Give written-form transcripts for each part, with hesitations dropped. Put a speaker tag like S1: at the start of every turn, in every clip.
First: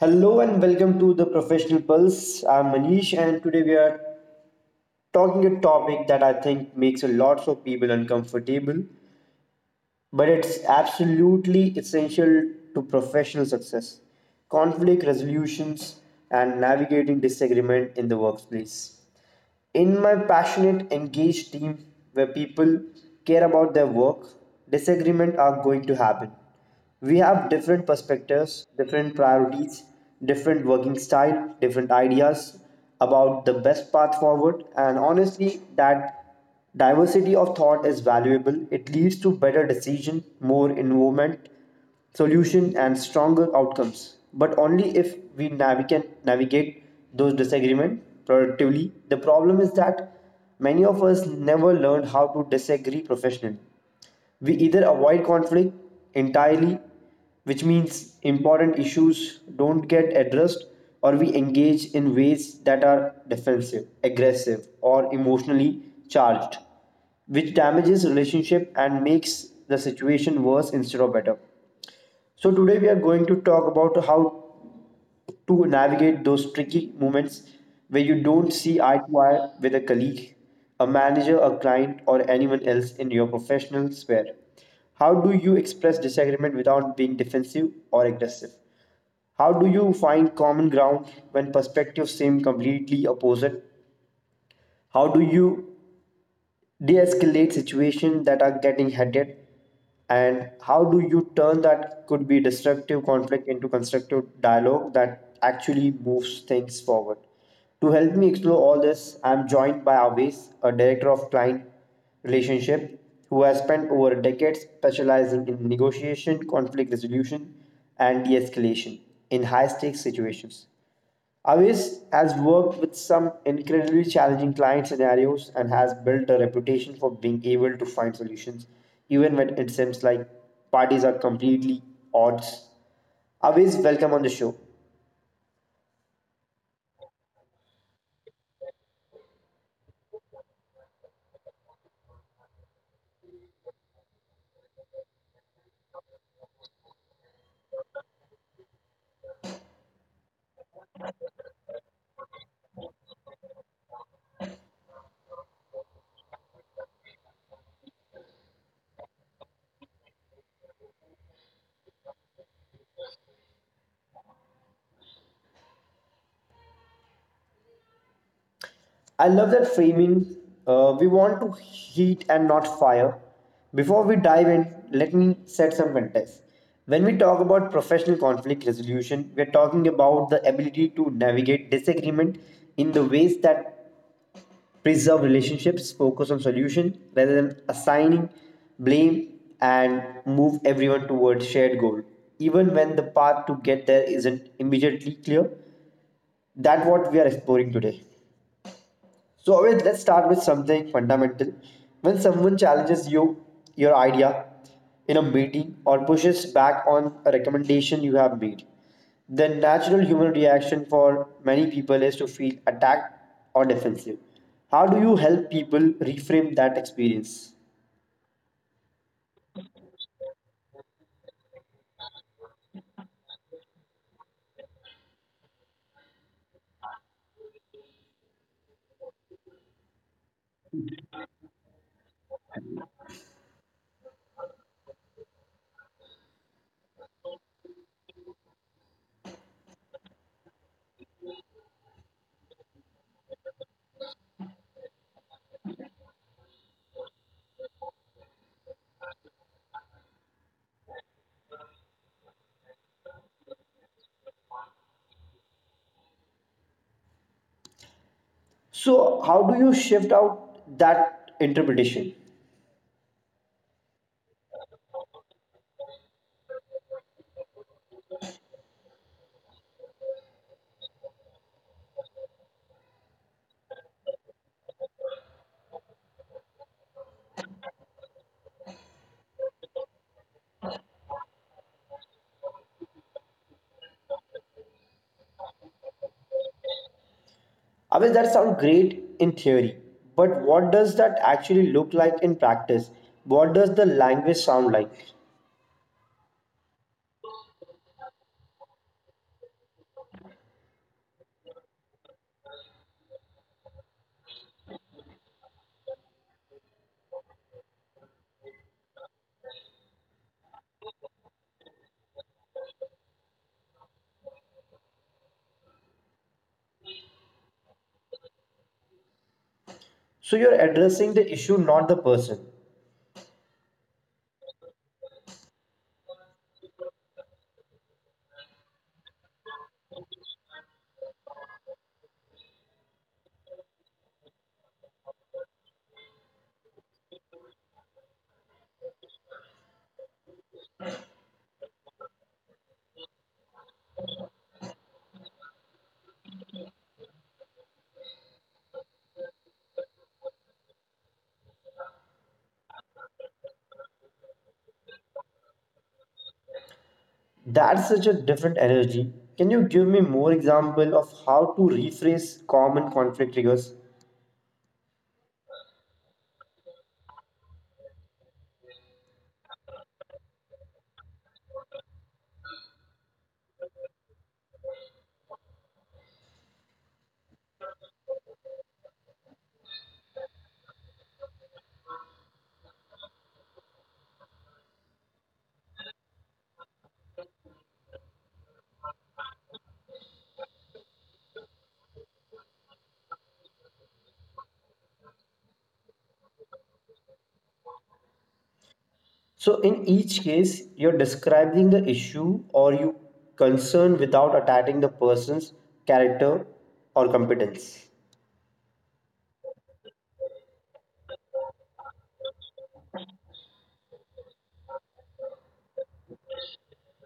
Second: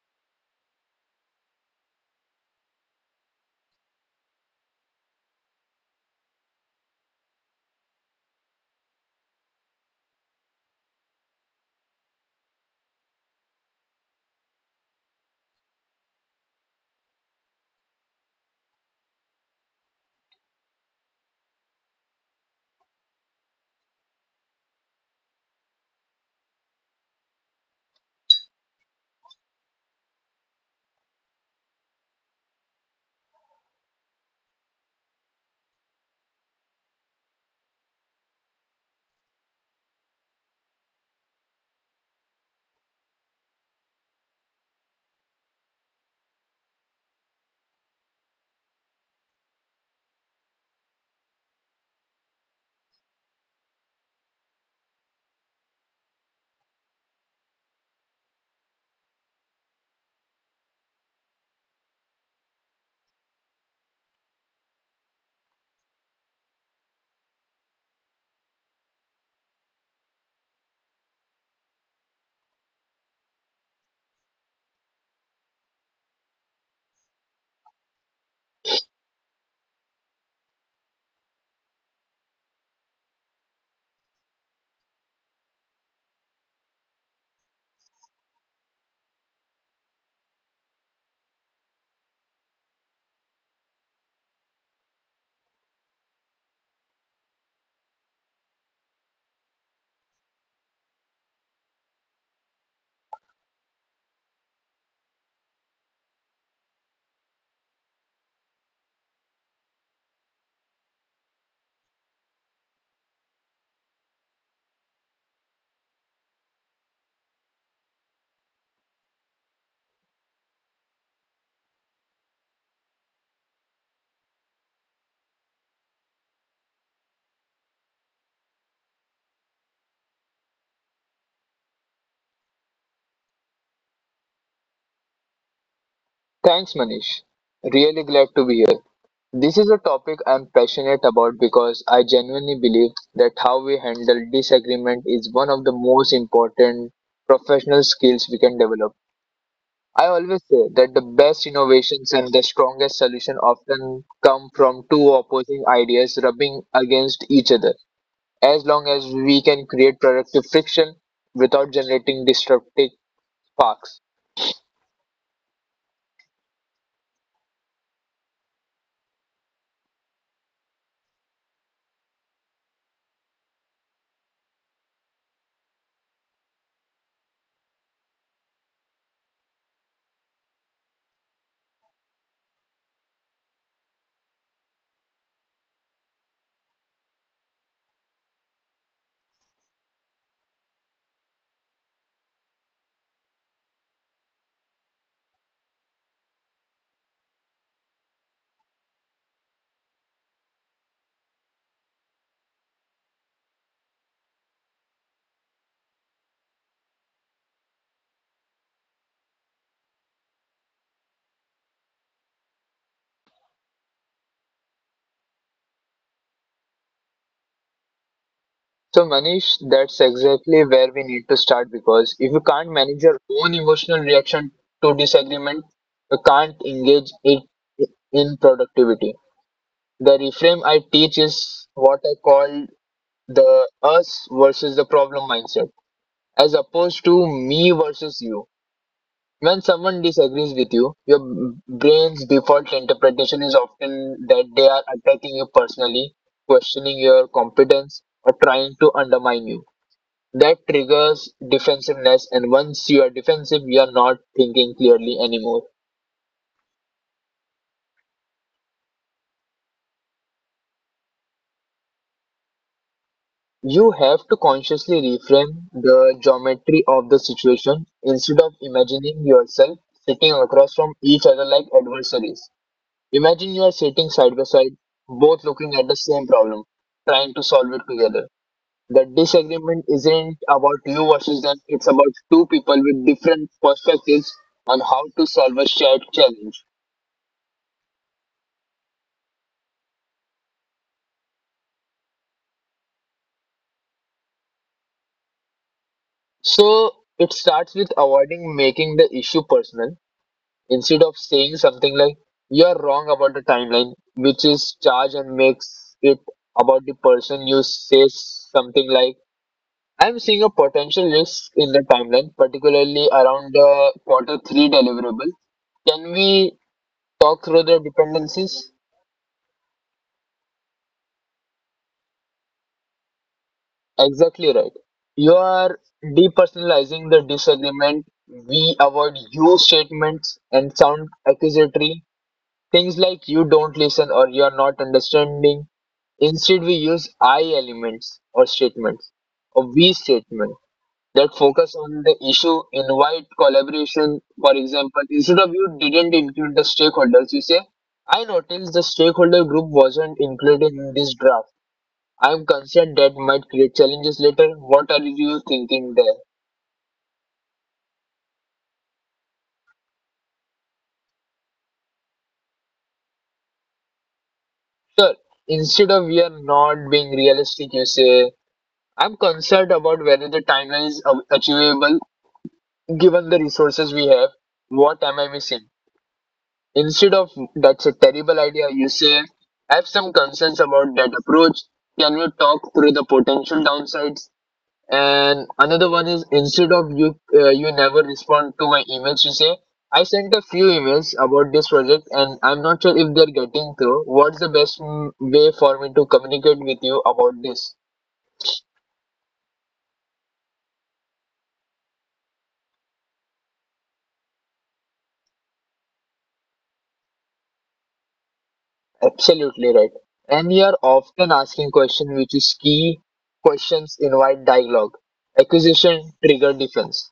S1: Hello and welcome to the Professional Pulse. I'm Manish, and today we are talking a topic that I think makes a lot of people uncomfortable, but it's absolutely essential to professional success: conflict resolutions and navigating disagreement in the workplace in my passionate, engaged team where people care about their work, disagreements are going to happen. We have different perspectives, different priorities, different working style, different ideas about the best path forward, and honestly, that diversity of thought is valuable. It leads to better decision, more involvement, solution, and stronger outcomes. But only if we navigate those disagreements productively. The problem is that many of us never learned how to disagree professionally. We either avoid conflict entirely, which means important issues don't get addressed, or we engage in ways that are defensive, aggressive, or emotionally charged, which damages relationship and makes the situation worse instead of better. So today we are going to talk about how to navigate those tricky moments where you don't see eye to eye with a colleague, a manager, a client, or anyone else in your professional sphere. How do you express disagreement without being defensive or aggressive? How do you find common ground when perspectives seem completely opposite? How do you de-escalate situations that are getting heated, and how do you turn that could be destructive conflict into constructive dialogue that actually moves things forward to help me explore all this? I'm joined by Avis, a director of client relationship who has spent over a decade specializing in negotiation conflict resolution and de-escalation in high stakes situations. Avis has worked with some incredibly challenging client scenarios and has built a reputation for being able to find solutions even when it seems like parties are completely odds. Avis, welcome on the show.
S2: Thanks, Manish. Really glad to be here. This is a topic I'm passionate about because I genuinely believe that how we handle disagreement is one of the most important professional skills we can develop. I always say that the best innovations and the strongest solution often come from two opposing ideas rubbing against each other. As long as we can create productive friction without generating disruptive sparks.
S1: I love that framing. We want to heat and not fire. Before we dive in, let me set some context. When we talk about professional conflict resolution, we're talking about the ability to navigate disagreement in the ways that preserve relationships, focus on solution rather than assigning blame, and move everyone towards shared goal. Even when the path to get there isn't immediately clear, that's what we are exploring today. So always, let's start with something fundamental. When someone challenges you, your idea in a meeting or pushes back on a recommendation you have made, the natural human reaction for many people is to feel attacked or defensive. How do you help people reframe that experience?
S2: So, Manish, that's exactly where we need to start because if you can't manage your own emotional reaction to disagreement, you can't engage it in productivity. The reframe I teach is what I call the us versus the problem mindset, as opposed to me versus you. When someone disagrees with you, your brain's default interpretation is often that they are attacking you personally, questioning your competence, or trying to undermine you. That triggers defensiveness, and once you are defensive, you are not thinking clearly anymore.
S1: So how do you shift out that interpretation?
S2: You have to consciously reframe the geometry of the situation instead of imagining yourself sitting across from each other like adversaries. Imagine you are sitting side by side, both looking at the same problem, trying to solve it together. The disagreement isn't about you versus them, it's about two people with different perspectives on how to solve a shared challenge.
S1: I mean that sounds great in theory, but what does that actually look like in practice? What does the language sound like?
S2: So it starts with avoiding making the issue personal instead of saying something like you're wrong about the timeline, which is charged and makes it about the person. You say something like I'm seeing a potential risk in the timeline, particularly around the quarter three deliverable. Can we talk through the dependencies?
S1: So you're addressing the issue, not the person.
S2: Exactly right. You are depersonalizing the disagreement. We avoid you statements and sound accusatory. Things like you don't listen or you're not understanding. Instead, we use I elements or statements or we statement that focus on the issue, invite collaboration. For example, instead of you didn't include the stakeholders, you say, I noticed the stakeholder group wasn't included in this draft. I'm concerned that might create challenges later. What are you thinking there?
S1: That's such a different energy. Can you give me more example of how to rephrase common conflict triggers?
S2: Sure. Instead of we are not being realistic, you say, I'm concerned about whether the timeline is achievable given the resources we have, what am I missing? Instead of that's a terrible idea, you say, I have some concerns about that approach. Can we talk through the potential downsides? And another one is instead of you never respond to my emails. You say, I sent a few emails about this project and I'm not sure if they're getting through. What's the best way for me to communicate with you about this?
S1: So in each case, you're describing the issue or you concern without attacking the person's character or competence.
S2: Absolutely right. And we are often asking questions which is key. Questions invite dialogue. Acquisition trigger defense.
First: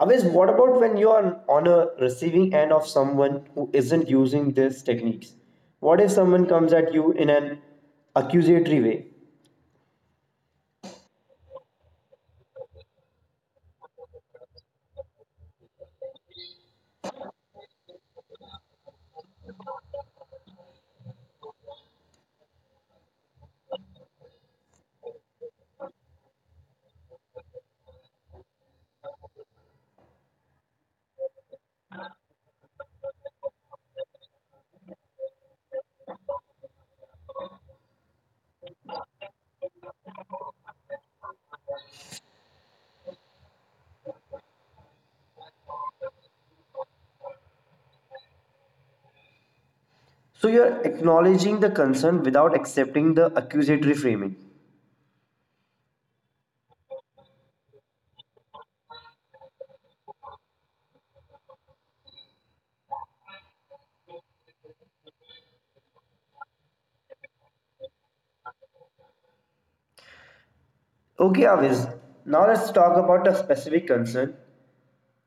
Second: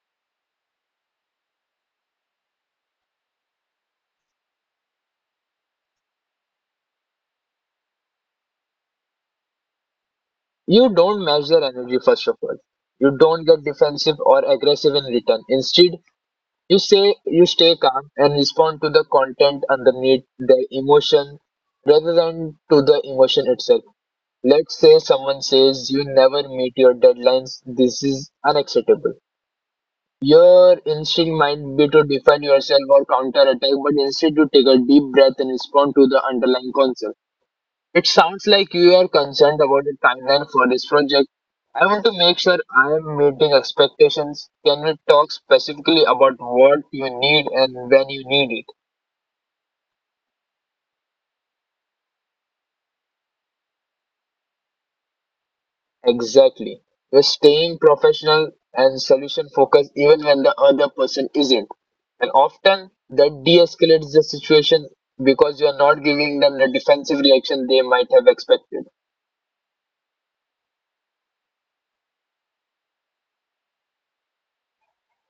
S1: Always, what about when you are on a receiving end of someone who isn't using these techniques? What if someone comes at you in an accusatory way?
S2: You don't measure energy first of all. You don't get defensive or aggressive in return. Instead, you say you stay calm and respond to the content underneath the emotion rather than to the emotion itself. Let's say someone says you never meet your deadlines. This is unacceptable. Your instinct might be to defend yourself or counterattack, but instead you take a deep breath and respond to the underlying concept. It sounds like you are concerned about the timeline for this project. I want to make sure I am meeting expectations. Can we talk specifically about what you need and when you need it?
S1: So you're acknowledging the concern without accepting the accusatory framing.
S2: Exactly. You're staying professional and solution focused even when the other person isn't. And often that de escalates the situation because you're not giving them the defensive reaction they might have expected.
S1: Okay, Aviz. Now let's talk about a specific concern.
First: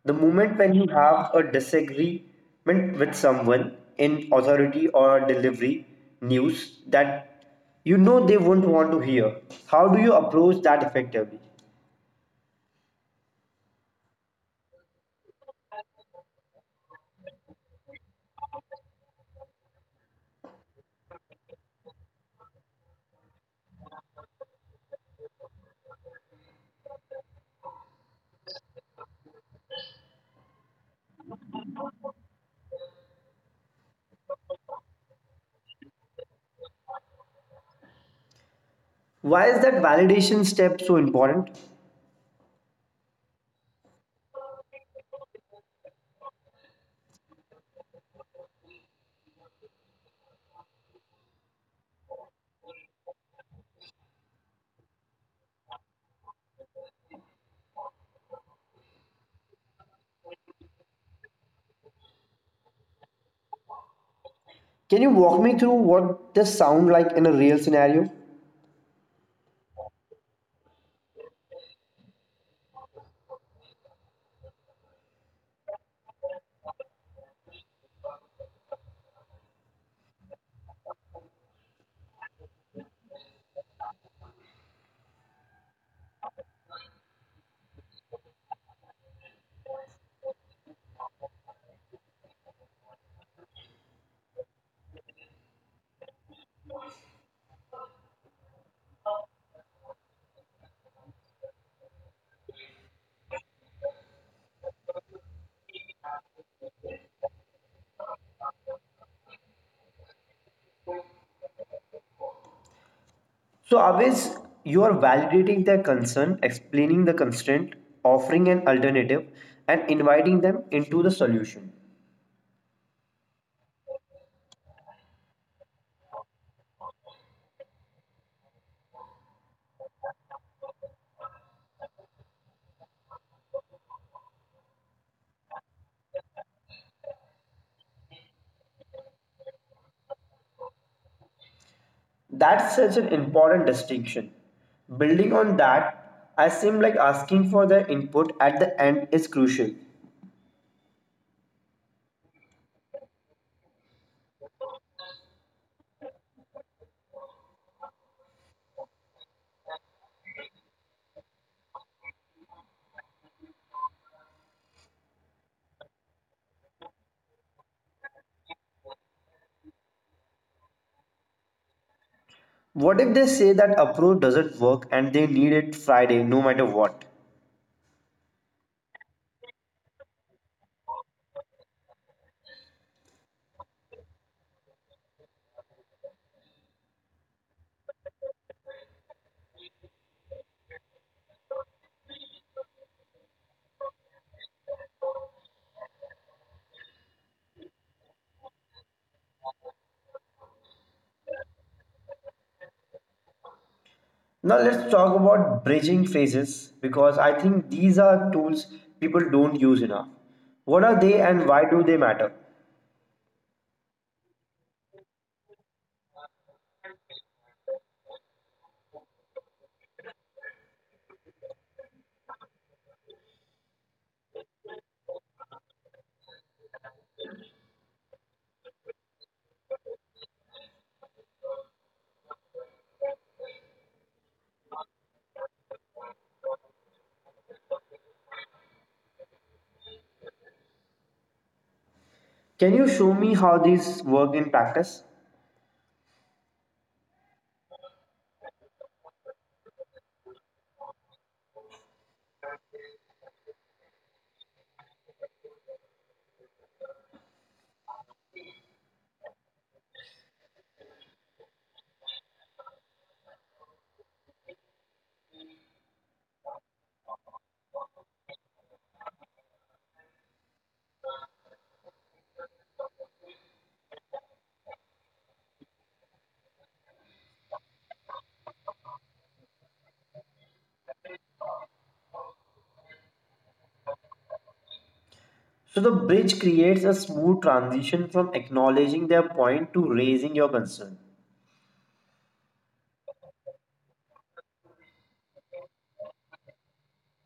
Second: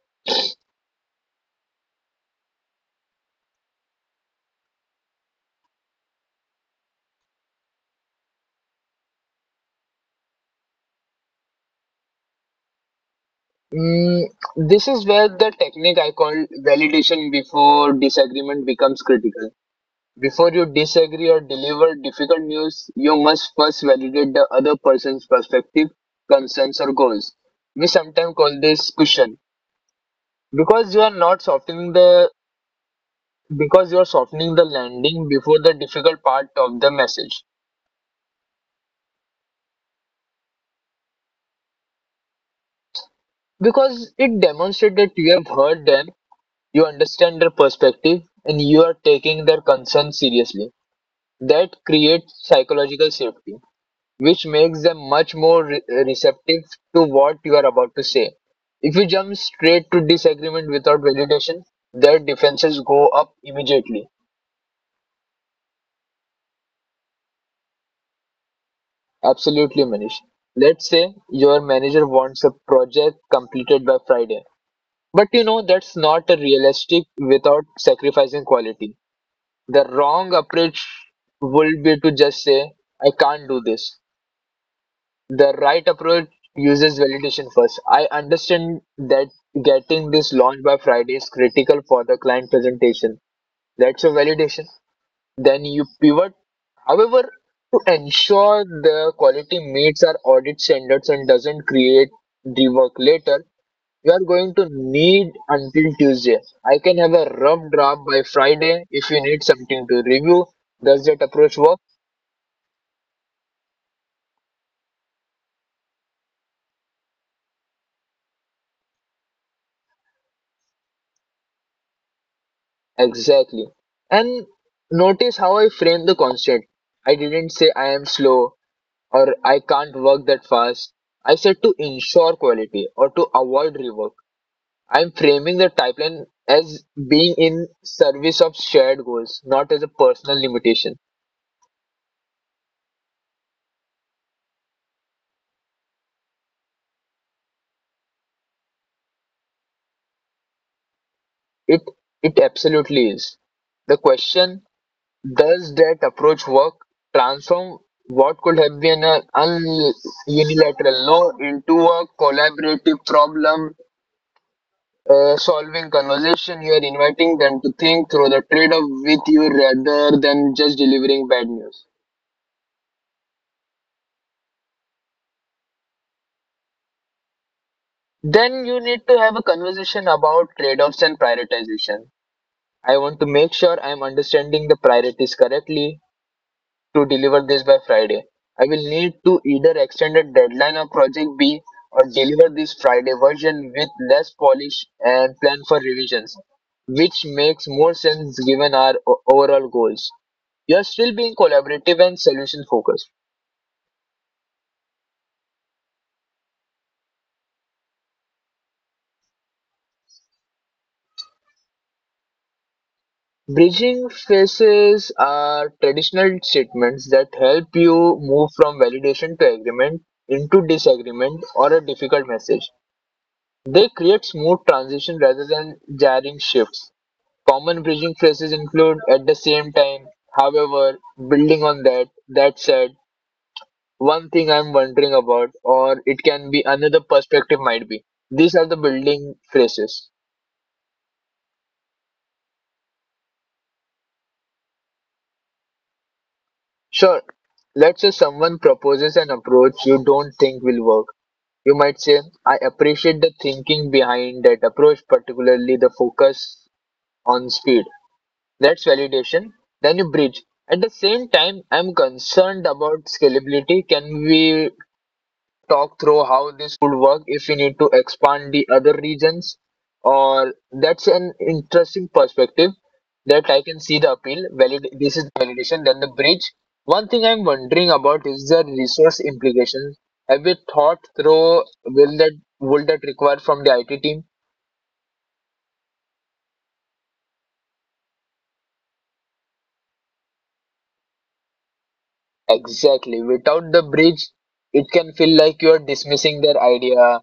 S1: The moment when you have a disagreement with someone in authority or delivery news that you know they won't want to hear. How do you approach that effectively?
S2: Mm, this is where the technique I call validation before disagreement becomes critical. Before you disagree or deliver difficult news, you must first validate the other person's perspective, concerns, or goals. We sometimes call this cushion because you are not softening the because you are softening the landing before the difficult part of the message.
S1: Why is that validation step so important?
S2: Because it demonstrates that you have heard them, you understand their perspective and you are taking their concerns seriously. That creates psychological safety which makes them much more receptive to what you are about to say. If you jump straight to disagreement without validation, their defenses go up immediately.
S1: Can you walk me through what this sound like in a real scenario?
S2: Absolutely, Manish. Let's say your manager wants a project completed by Friday. But you know, that's not a realistic without sacrificing quality. The wrong approach would be to just say, I can't do this. The right approach uses validation first. I understand that getting this launched by Friday is critical for the client presentation. That's a validation. Then you pivot, however, to ensure the quality meets our audit standards and doesn't create rework later. You are going to need until Tuesday. I can have a rough draft by Friday if you need something to review. Does that approach work?
S1: So, always, you are validating their concern, explaining the constraint, offering an alternative, and inviting them into the solution.
S2: Exactly. And notice how I frame the concept. I didn't say I am slow or I can't work that fast. I said to ensure quality or to avoid rework. I'm framing the pipeline as being in service of shared goals, not as a personal limitation.
S1: That's such an important distinction. Building on that, I seem like asking for their input at the end is crucial.
S2: It it absolutely is. The question does that approach work transform what could have been an unilateral no into a collaborative problem solving conversation? You are inviting them to think through the trade off with you rather than just delivering bad news.
S1: What if they say that approach doesn't work and they need it Friday no matter what?
S2: Then you need to have a conversation about trade offs and prioritization. I want to make sure I'm understanding the priorities correctly. To deliver this by Friday, I will need to either extend a deadline of project B or deliver this Friday version with less polish and plan for revisions, which makes more sense given our overall goals. You're still being collaborative and solution focused.
S1: Now let's talk about bridging phases because I think these are tools people don't use enough. What are they and why do they matter?
S2: Bridging phases are traditional statements that help you move from validation to agreement into disagreement or a difficult message. They create smooth transition rather than jarring shifts. Common bridging phrases include at the same time, however, building on that, that said, one thing I'm wondering about, or it can be another perspective might be. These are the building phrases.
S1: Can you show me how these work in practice?
S2: Sure, let's say someone proposes an approach you don't think will work. You might say, I appreciate the thinking behind that approach, particularly the focus on speed. That's validation. Then you bridge. At the same time, I'm concerned about scalability. Can we talk through how this would work if we need to expand the other regions? Or that's an interesting perspective that I can see the appeal. Valid this is validation, then the bridge. One thing I'm wondering about is the resource implications. Have we thought through will that would that require from the IT team?
S1: So the bridge creates a smooth transition from acknowledging their point to raising your concern.
S2: Exactly. Without the bridge, it can feel like you're dismissing their idea.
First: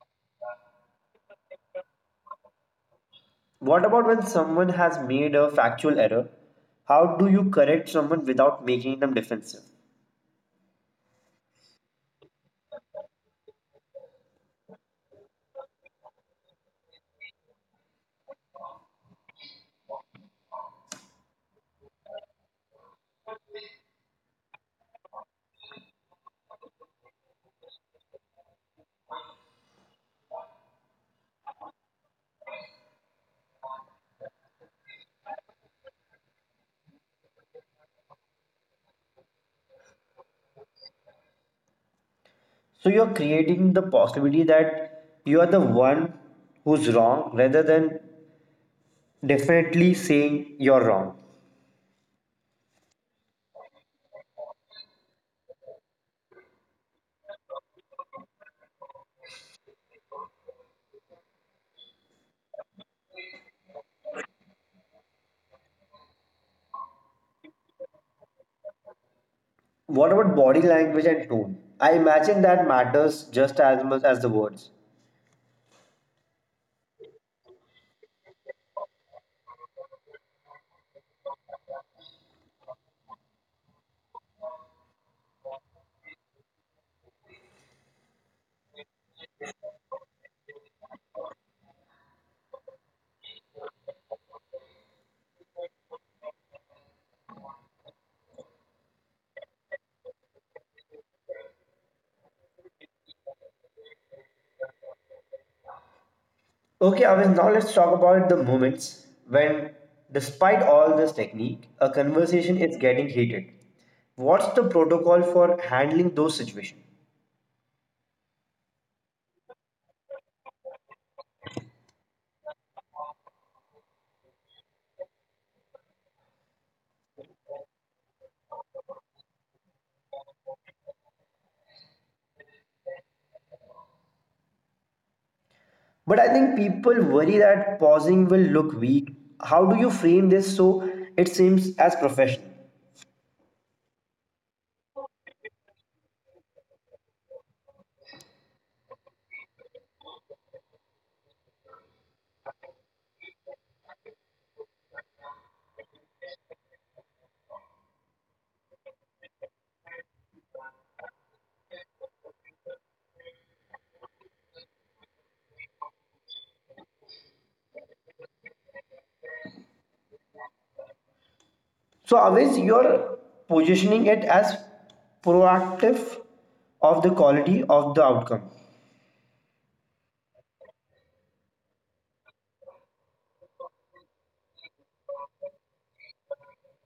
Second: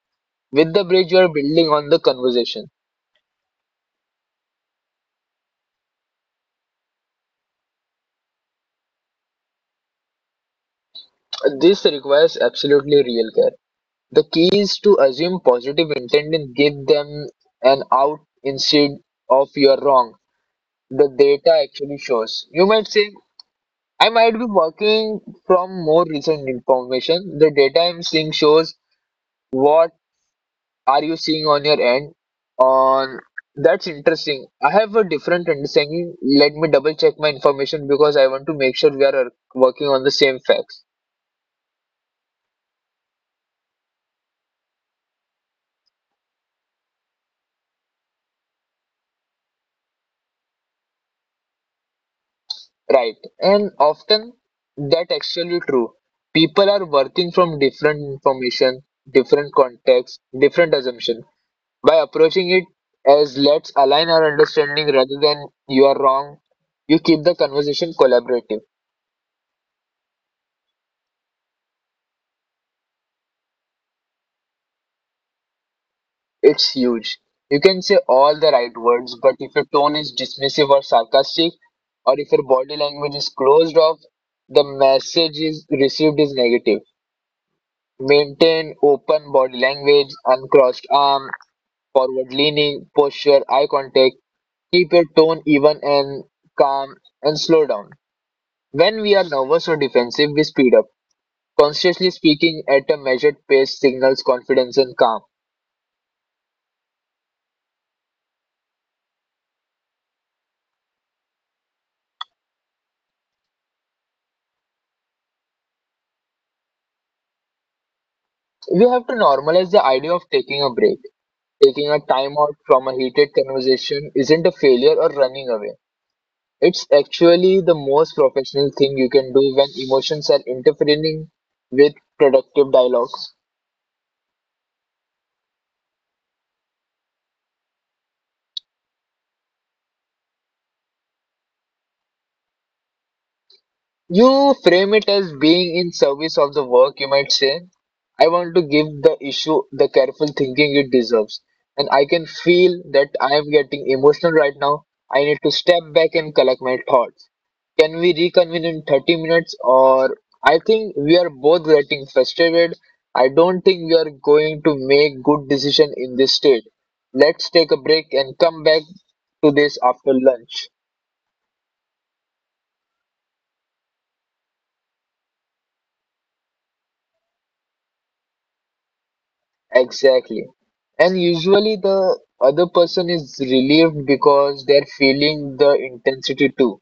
S2: With the bridge, you're building on the conversation.
S1: What about when someone has made a factual error? How do you correct someone without making them defensive?
S2: This requires absolutely real care. The key is to assume positive intent and give them an out instead of you're wrong. The data actually shows. You might say, I might be working from more recent information. The data I'm seeing shows what are you seeing on your end? On that's interesting. I have a different understanding. Let me double check my information because I want to make sure we are working on the same facts.
S1: So you're creating the possibility that you are the one who's wrong rather than definitely saying you're wrong.
S2: Right. And often that actually true. People are working from different information, different context, different assumption. By approaching it as let's align our understanding rather than you are wrong, you keep the conversation collaborative.
S1: What about body language and tone? I imagine that matters just as much as the words.
S2: It's huge. You can say all the right words, but if your tone is dismissive or sarcastic, or if your body language is closed off, the message is received is negative. Maintain open body language, uncrossed arm, forward leaning, posture, eye contact. Keep your tone even and calm and slow down. When we are nervous or defensive, we speed up. Consciously speaking at a measured pace signals confidence and calm.
S1: Okay, Avin, now let's talk about the moments when, despite all this technique, a conversation is getting heated. What's the protocol for handling those situations?
S2: We have to normalize the idea of taking a break. Taking a time out from a heated conversation isn't a failure or running away. It's actually the most professional thing you can do when emotions are interfering with productive dialogue.
S1: But I think people worry that pausing will look weak. How do you frame this so it seems as professional?
S2: You frame it as being in service of the work, you might say. I want to give the issue the careful thinking it deserves. And I can feel that I am getting emotional right now. I need to step back and collect my thoughts. Can we reconvene in 30 minutes? Or I think we are both getting frustrated. I don't think we are going to make good decision in this state. Let's take a break and come back to this after lunch.
S1: So, always, you're positioning it as proactive of the quality of the outcome.
S2: Exactly. And usually the other person is relieved because they're feeling the intensity too.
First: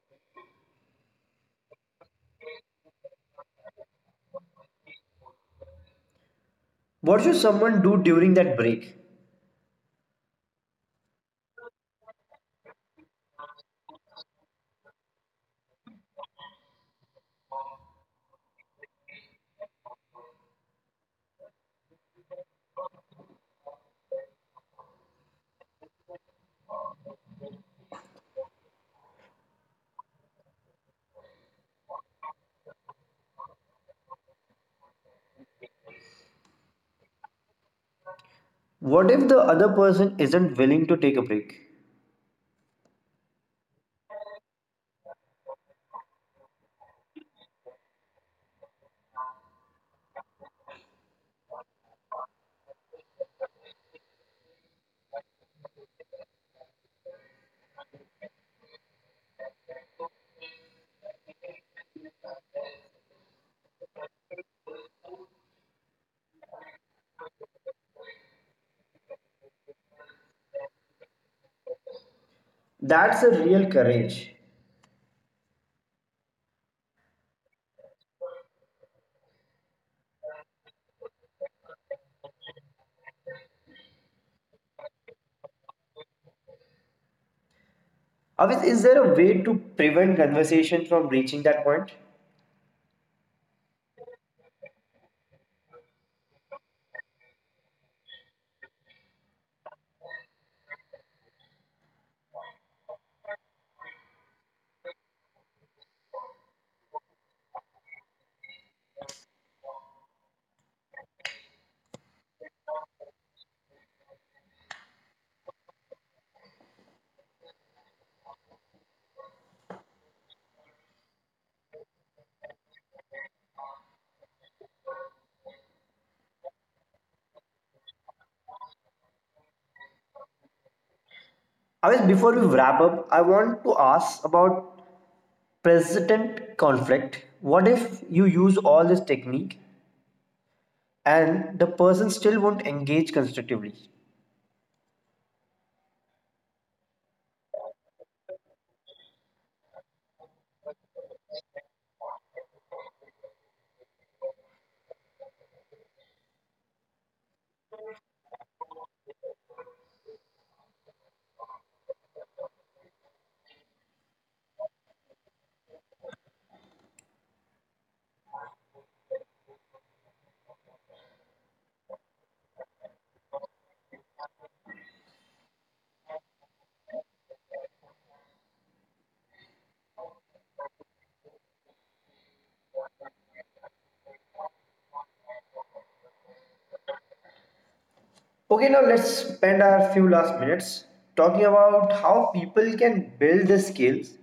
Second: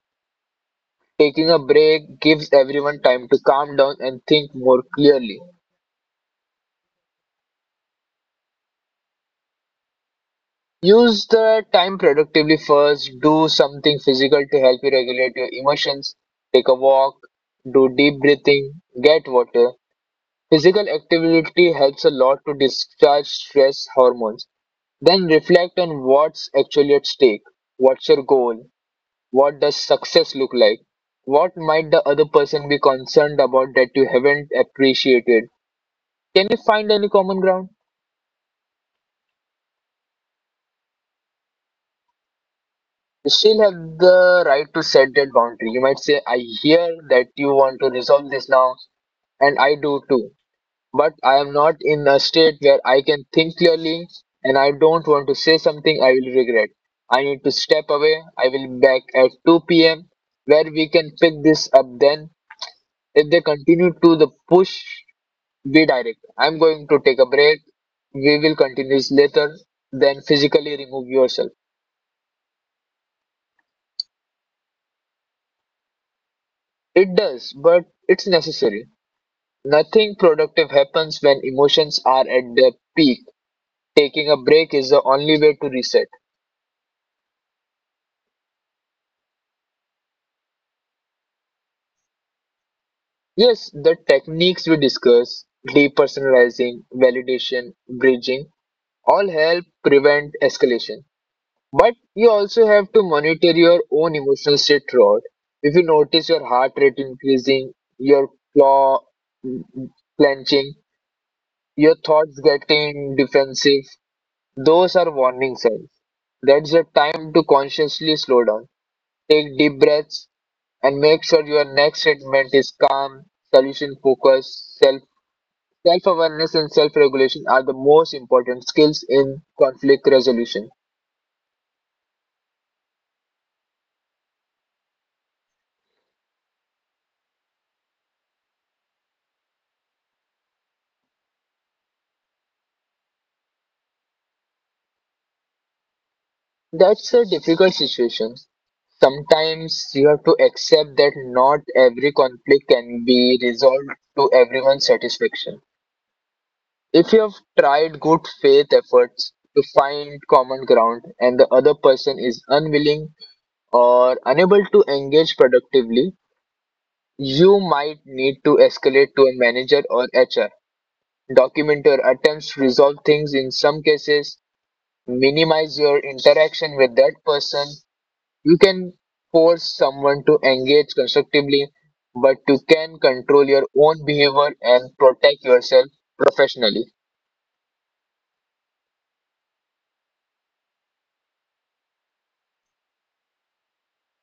S2: Taking a break gives everyone time to calm down and think more clearly.
S1: What should someone do during that break?
S2: Use the time productively first, do something physical to help you regulate your emotions, take a walk, do deep breathing, get water. Physical activity helps a lot to discharge stress hormones. Then reflect on what's actually at stake. What's your goal? What does success look like? What might the other person be concerned about that you haven't appreciated? Can you find any common ground?
S1: What if the other person isn't willing to take a break?
S2: You still have the right to set that boundary. You might say, I hear that you want to resolve this now, and I do too. But I am not in a state where I can think clearly, and I don't want to say something I will regret. I need to step away. I will be back at 2 p.m. where we can pick this up then. If they continue to the push, be direct. I'm going to take a break. We will continue this later. Then physically remove yourself.
S1: That's a real courage.
S2: It does, but it's necessary. Nothing productive happens when emotions are at their peak. Taking a break is the only way to reset.
S1: Avis, is there a way to prevent conversation from reaching that point?
S2: Yes, the techniques we discuss, depersonalizing, validation, bridging, all help prevent escalation. But you also have to monitor your own emotional state throughout. If you notice your heart rate increasing, your claw mm, clenching, your thoughts getting defensive, those are warning signs. That's your time to consciously slow down. Take deep breaths and make sure your next statement is calm, solution focused, self awareness and self regulation are the most important skills in conflict resolution.
S1: Avis, before we wrap up, I want to ask about persistent conflict. What if you use all this technique and the person still won't engage constructively?
S2: That's a difficult situation. Sometimes you have to accept that not every conflict can be resolved to everyone's satisfaction. If you have tried good faith efforts to find common ground and the other person is unwilling or unable to engage productively, you might need to escalate to a manager or HR. Document your attempts to resolve things in some cases, minimize your interaction with that person. You can force someone to engage constructively, but you can control your own behavior and protect yourself professionally.
S1: Okay, now let's spend our few last minutes talking about how people can build the skills.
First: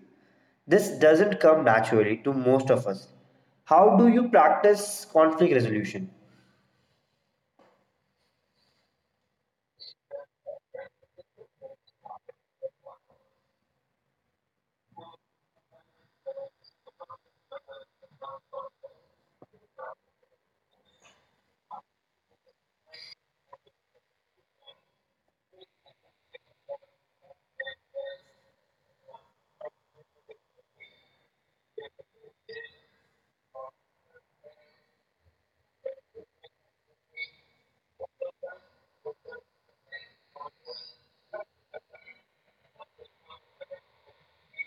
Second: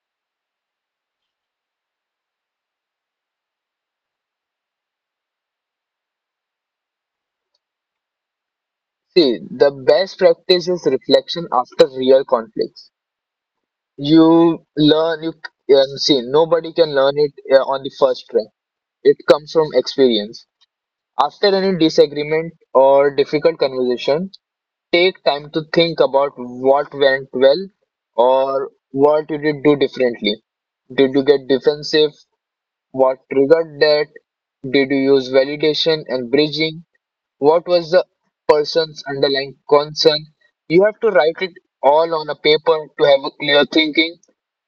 S1: This doesn't come naturally to most of us. How do you practice conflict resolution?
S2: See, the best practice is reflection after real conflicts. You learn, see, nobody can learn it on the first try. It comes from experience. After any disagreement or difficult conversation, take time to think about what went well or what you did do differently. Did you get defensive? What triggered that? Did you use validation and bridging? What was the person's underlying concern? You have to write it all on a paper to have a clear thinking.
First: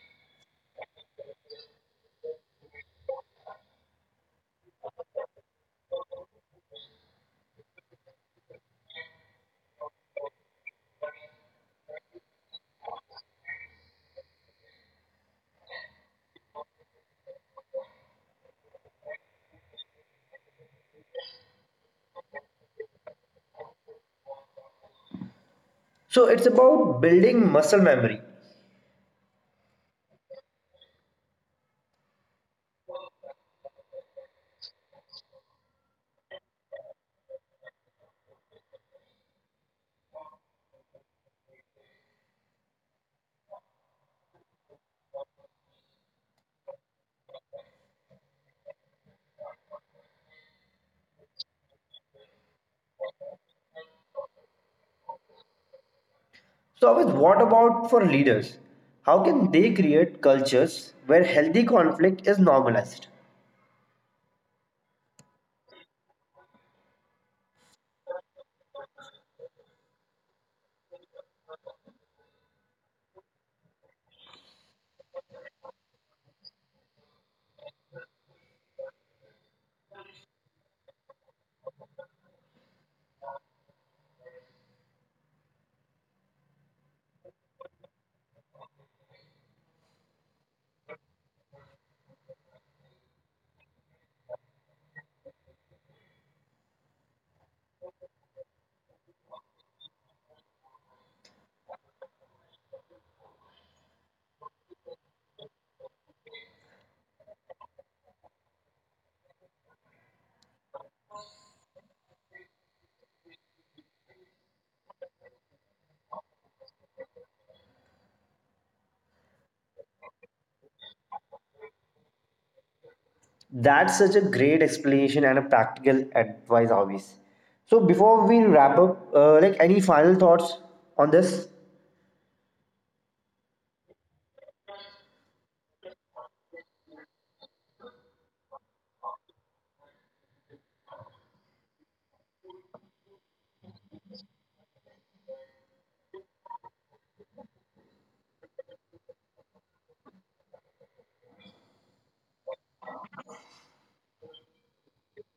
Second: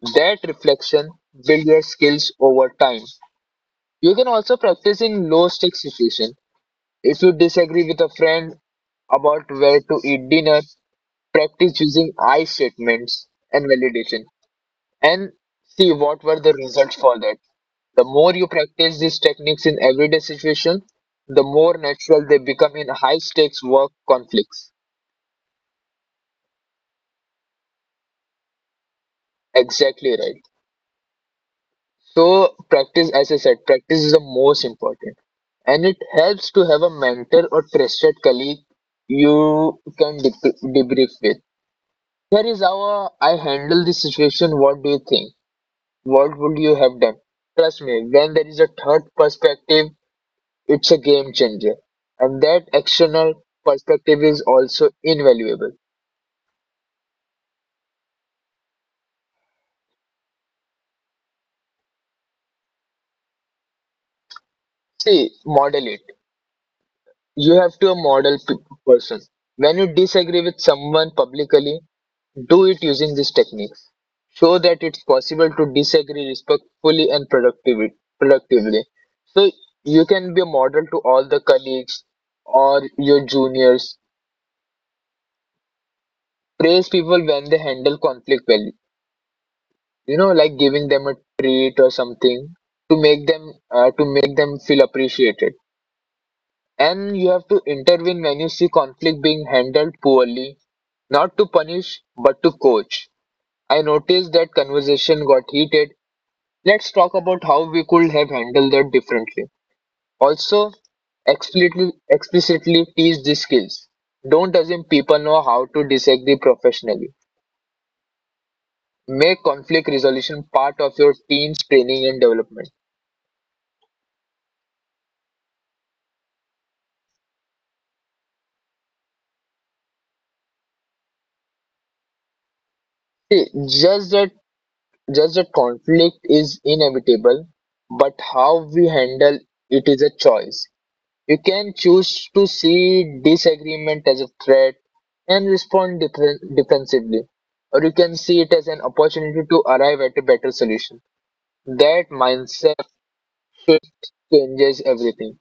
S2: That reflection builds your skills over time. You can also practice in low stakes situations if you disagree with a friend about where to eat dinner, practice using I statements and validation and see what were the results for that. The more you practice these techniques in everyday situations, the more natural they become in high stakes work conflicts.
S1: So it's about building muscle memory.
S2: Exactly right. So, practice, as I said, practice is the most important. And it helps to have a mentor or trusted colleague you can debrief with. Here is how I handle this situation. What do you think? What would you have done? Trust me, when there is a third perspective, it's a game changer. And that external perspective is also invaluable.
S1: So Avith, what about for leaders? How can they create cultures where healthy conflict is normalized?
S2: See, model it. You have to a person. When you disagree with someone publicly, do it using these techniques. Show that it's possible to disagree respectfully and productively. So you can be a model to all the colleagues or your juniors. Praise people when they handle conflict well. You know, like giving them a treat or something to make them feel appreciated. And you have to intervene when you see conflict being handled poorly, not to punish, but to coach. I noticed that conversation got heated. Let's talk about how we could have handled that differently. Also, explicitly teach these skills. Don't assume people know how to disagree professionally. Make conflict resolution part of your team's training and development.
S1: That's such a great explanation and a practical advice always. So before we wrap up, like any final thoughts on this?
S2: See, just that Just a conflict is inevitable, but how we handle it is a choice. You can choose to see disagreement as a threat and respond defensively, or you can see it as an opportunity to arrive at a better solution. That mindset shift changes everything.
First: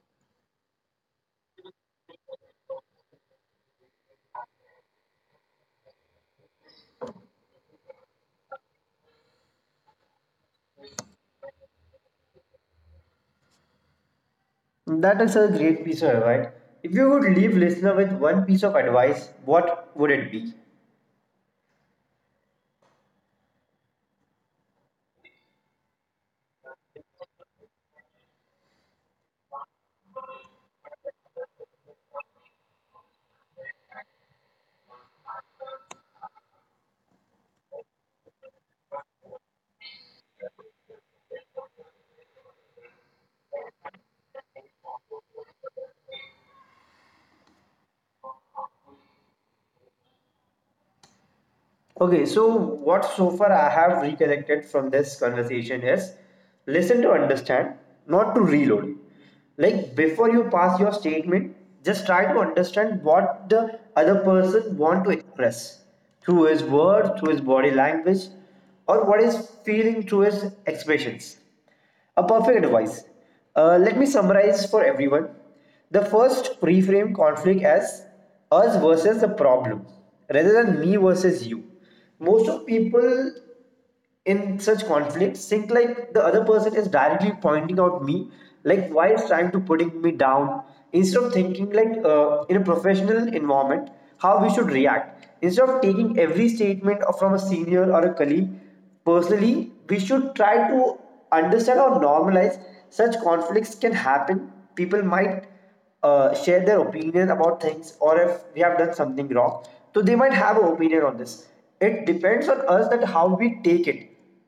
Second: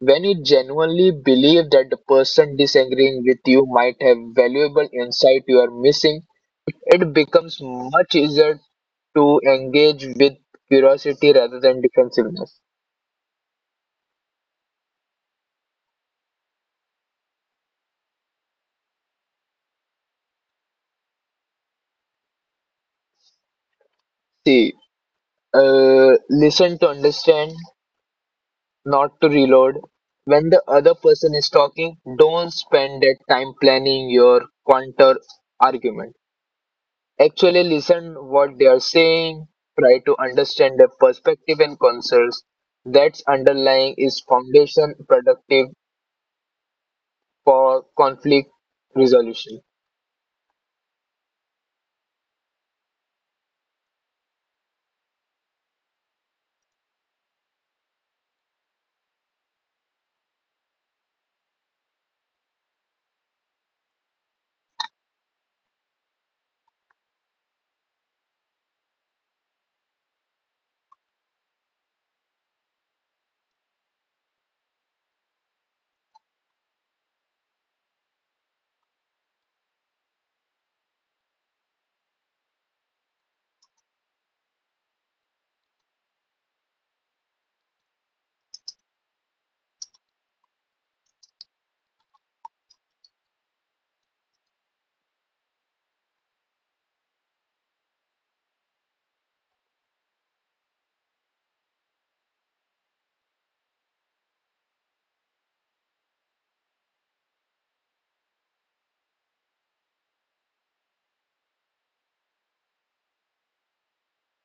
S2: When you genuinely believe that the person disagreeing with you might have valuable insight you are missing, it becomes much easier to engage with curiosity rather than defensiveness.
S1: That is a great piece of advice. If you would leave listener with one piece of advice, what would it be?
S2: See, listen to understand, not to reload. When the other person is talking, don't spend that time planning your counter argument. Actually listen what they are saying, try to understand their perspective and concerns. That's underlying is foundation productive for conflict resolution.
S1: Okay, so what so far I have recollected from this conversation is listen to understand, not to reload. Like before you pass your statement, just try to understand what the other person want to express through his words, through his body language, or what is feeling through his expressions. A perfect advice. Let me summarize for everyone. The first, reframe conflict as us versus the problem rather than me versus you. Most of people in such conflicts think like the other person is directly pointing out me, like why is trying to putting me down, instead of thinking like in a professional environment how we should react, instead of taking every statement from a senior or a colleague personally. We should try to understand or normalize such conflicts can happen. People might share their opinion about things, or if we have done something wrong, so they might have an opinion on this. It depends on us that how we take it,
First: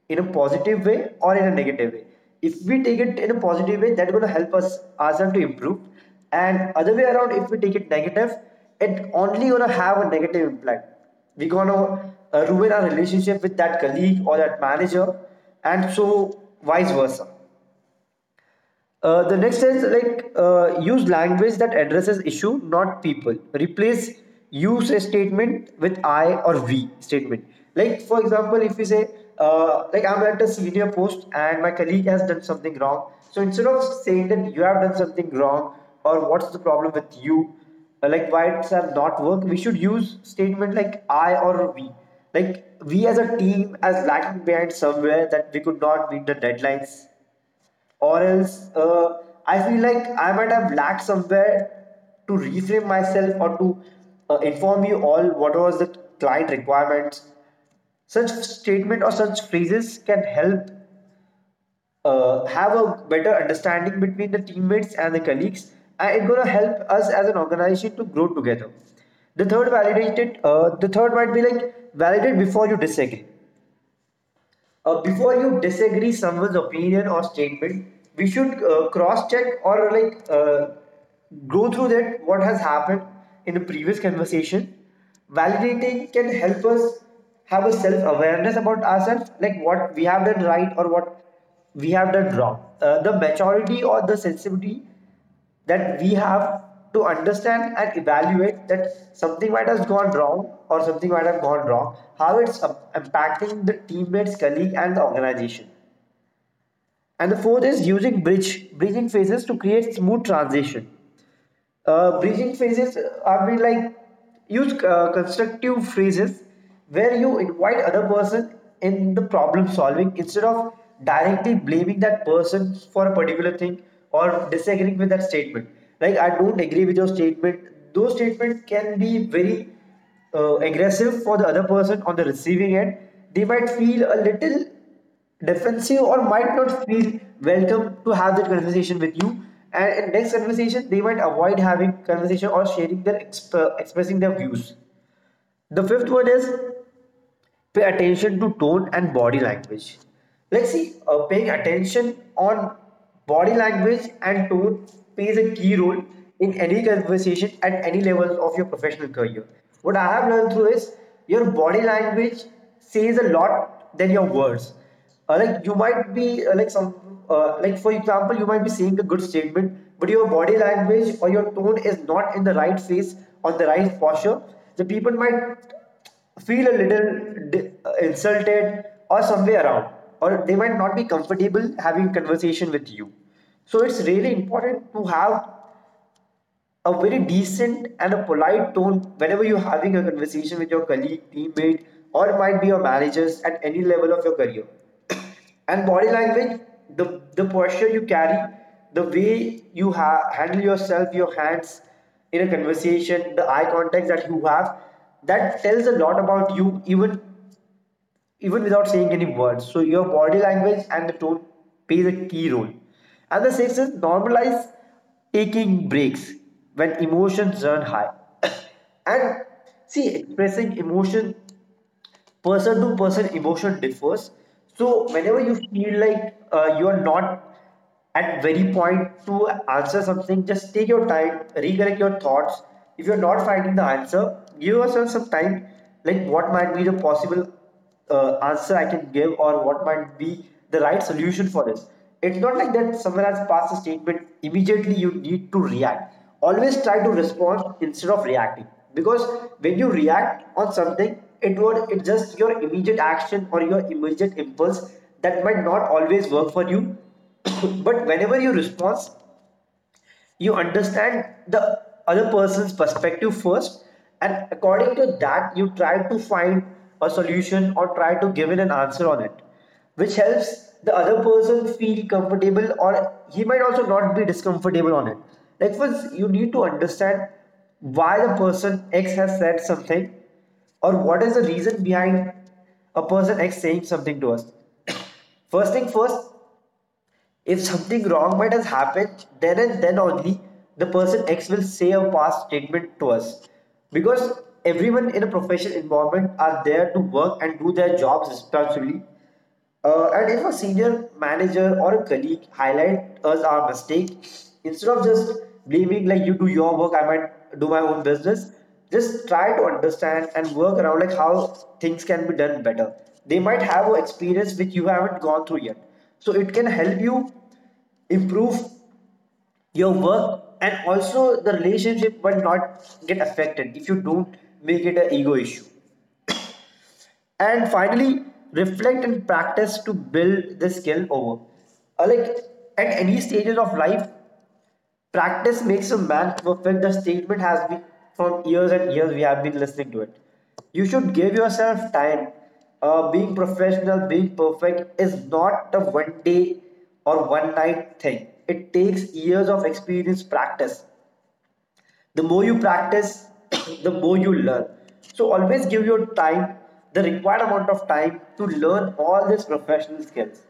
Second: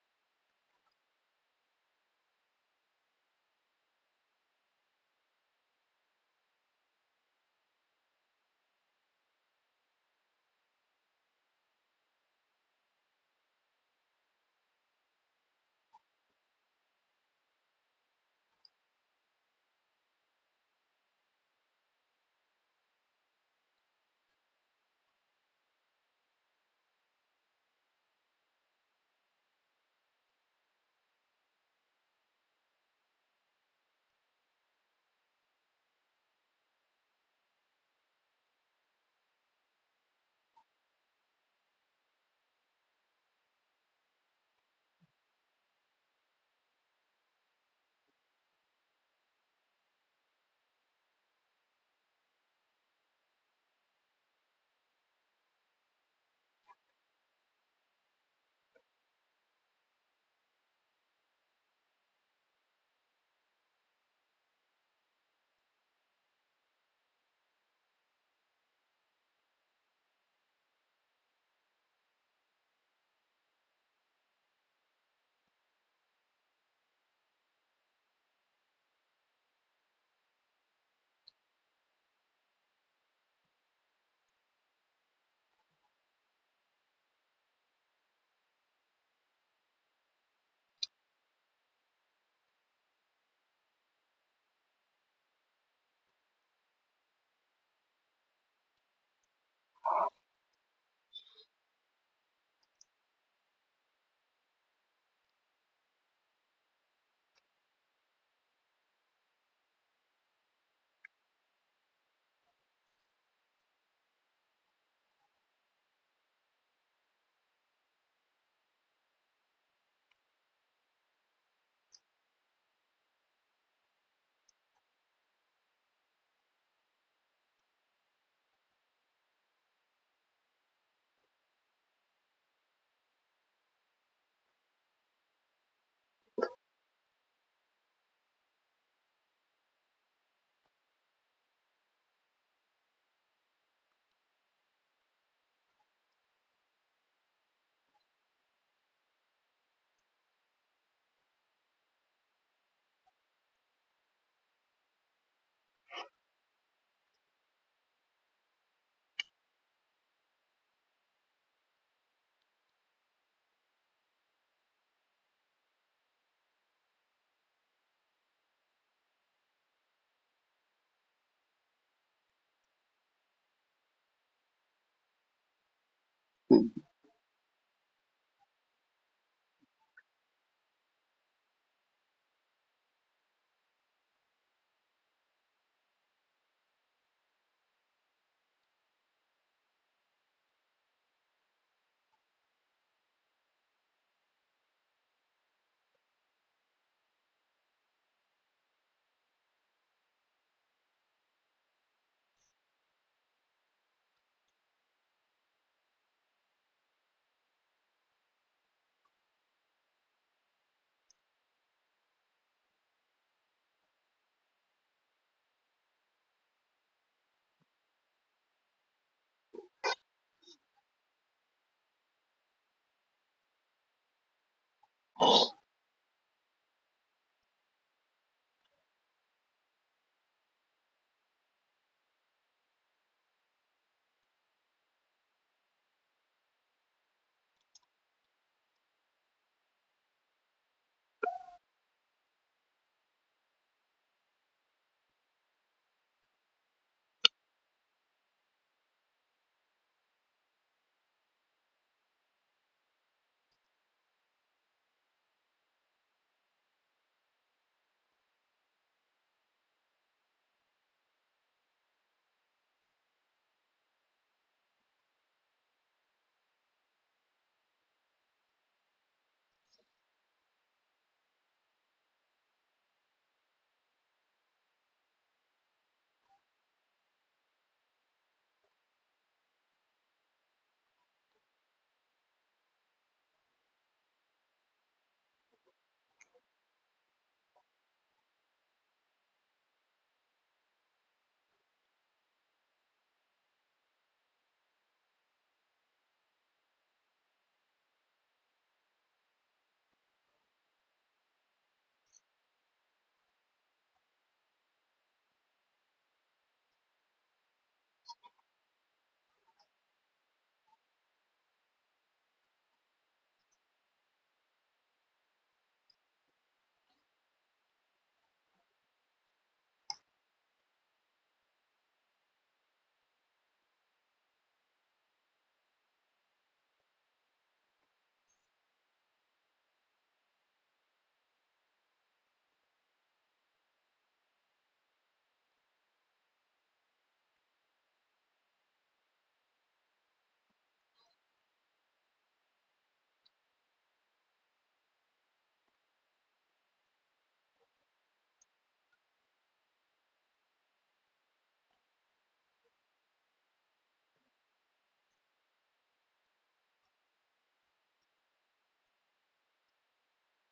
S1: in a positive way or in a negative way. If we take it in a positive way, that's going to help us ourselves to improve, and other way around, if we take it negative, it only going to have a negative impact. We're gonna ruin our relationship with that colleague or that manager, and so vice versa. The next is like, use language that addresses issue, not people. Replace use a statement with I or we statement. Like for example, if you say like I'm at a senior post and my colleague has done something wrong, so instead of saying that you have done something wrong or what's the problem with you, like why it's have not worked, we should use statement like I or we. Like we as a team as lagging behind somewhere that we could not meet the deadlines, or else I feel like I might have lacked somewhere to reframe myself or to inform you all what was the client requirements. Such statement or such phrases can help have a better understanding between the teammates and the colleagues, and it's gonna help us as an organization to grow together. The third, validated, the third might be like validate before you disagree. Before you disagree someone's opinion or statement, we should cross check, or like go through that what has happened in the previous conversation. Validating can help us have a self awareness about ourselves, like what we have done right or what we have done wrong. The maturity or the sensitivity that we have to understand and evaluate that something might have gone wrong or something might have gone wrong, how it's impacting the teammates, colleague, and the organization. And the fourth is using bridge bridging phases to create smooth transition. Bridging phrases, I mean like use constructive phrases where you invite other person in the problem solving, instead of directly blaming that person for a particular thing or disagreeing with that statement. Like I don't agree with your statement. Those statements can be very aggressive for the other person on the receiving end. They might feel a little defensive or might not feel welcome to have that conversation with you, and in next conversation they might avoid having conversation or sharing their expressing their views. The fifth one is pay attention to tone and body language. Let's see, paying attention on body language and tone plays a key role in any conversation at any level of your professional career. What I have learned through is your body language says a lot than your words. Like you might be like, for example, you might be saying a good statement, but your body language or your tone is not in the right phase or the right posture. The people might feel a little insulted or somewhere around, or they might not be comfortable having conversation with you. So it's really important to have a very decent and a polite tone whenever you're having a conversation with your colleague, teammate, or it might be your managers at any level of your career. And body language, the posture you carry, the way you handle yourself, your hands in a conversation, the eye contact that you have, that tells a lot about you, even without saying any words. So your body language and the tone plays a key role. And the sixth is normalize taking breaks when emotions run high. And see, expressing emotion, person to person emotion differs. So whenever you feel like you are not at very point to answer something, just take your time, recollect your thoughts. If you're not finding the answer, give yourself some time, like what might be the possible answer I can give, or what might be the right solution for this. It's not like that someone has passed a statement, immediately you need to react. Always try to respond instead of reacting. Because when you react on something, it's just your immediate action or your immediate impulse that might not always work for you. But whenever you respond, you understand the other person's perspective first, and according to that you try to find a solution or try to give it an answer on it, which helps the other person feel comfortable, or he might also not be discomfortable on it. Like, first you need to understand why the person x has said something, or what is the reason behind a person x saying something to us. First thing first, if something wrong might have happened, then and then only the person X will say a past statement to us. Because everyone in a professional environment are there to work and do their jobs responsibly. And if a senior manager or a colleague highlight us our mistake, instead of just blaming like you do your work, I might do my own business, just try to understand and work around like how things can be done better. They might have an experience which you haven't gone through yet, so it can help you improve your work, and also the relationship will not get affected if you don't make it an ego issue. And finally, reflect and practice to build the skill over. Like at any stages of life, practice makes a man perfect. The statement has been from years and years we have been listening to it. You should give yourself time. Being professional, being perfect is not a one day or one night thing. It takes years of experience practice. The more you practice, the more you learn. So always give your time, the required amount of time to learn all these professional skills.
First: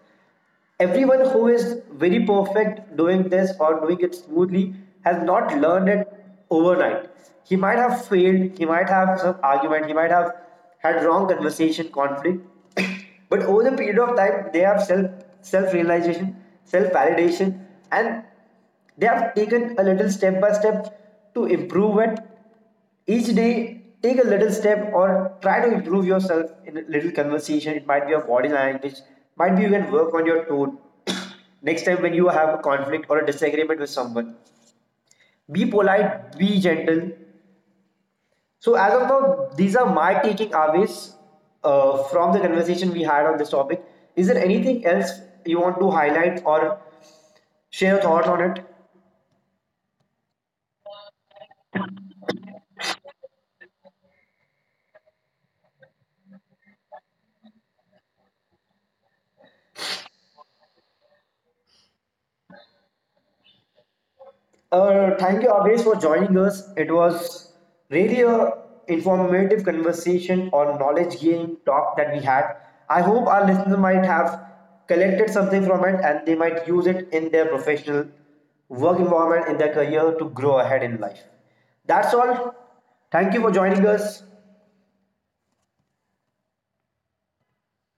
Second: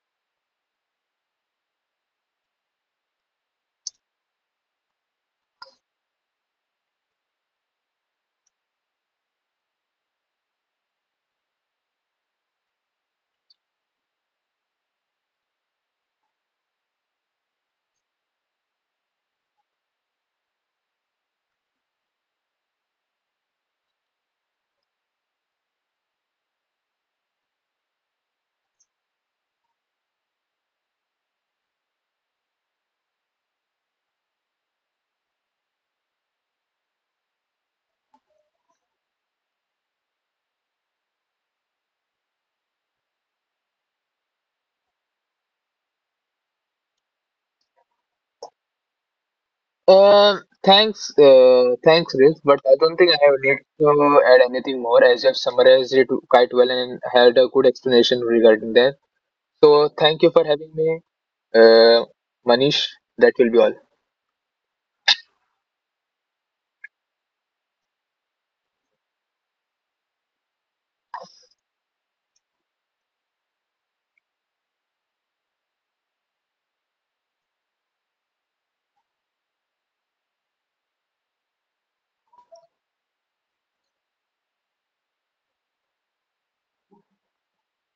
S1: Everyone who is very perfect doing this or doing it smoothly has not learned it overnight. He might have failed, he might have some argument, he might have had wrong conversation, conflict. But over the period of time, they have self realization, self validation, and they have taken a little step by step to improve it. Each day take a little step or try to improve yourself in a little conversation. It might be your body language, might be you can work on your tone. Next time when you have a conflict or a disagreement with someone, be polite, be gentle. So as of now, these are my taking aways from the conversation we had on this topic. Is there anything else you want to highlight or share your thoughts on it?
S2: Thanks, Riz, but I don't think I have need to add anything more as you have summarized it quite well and had a good explanation regarding that. So thank you for having me, uh, Manish. That will be all.
S1: Thank you, Abhish, for joining us. It was really a informative conversation on knowledge gain talk that we had. I hope our listeners might have collected something from it and they might use it in their professional work environment, in their career to grow ahead in life. That's all. Thank you for joining us.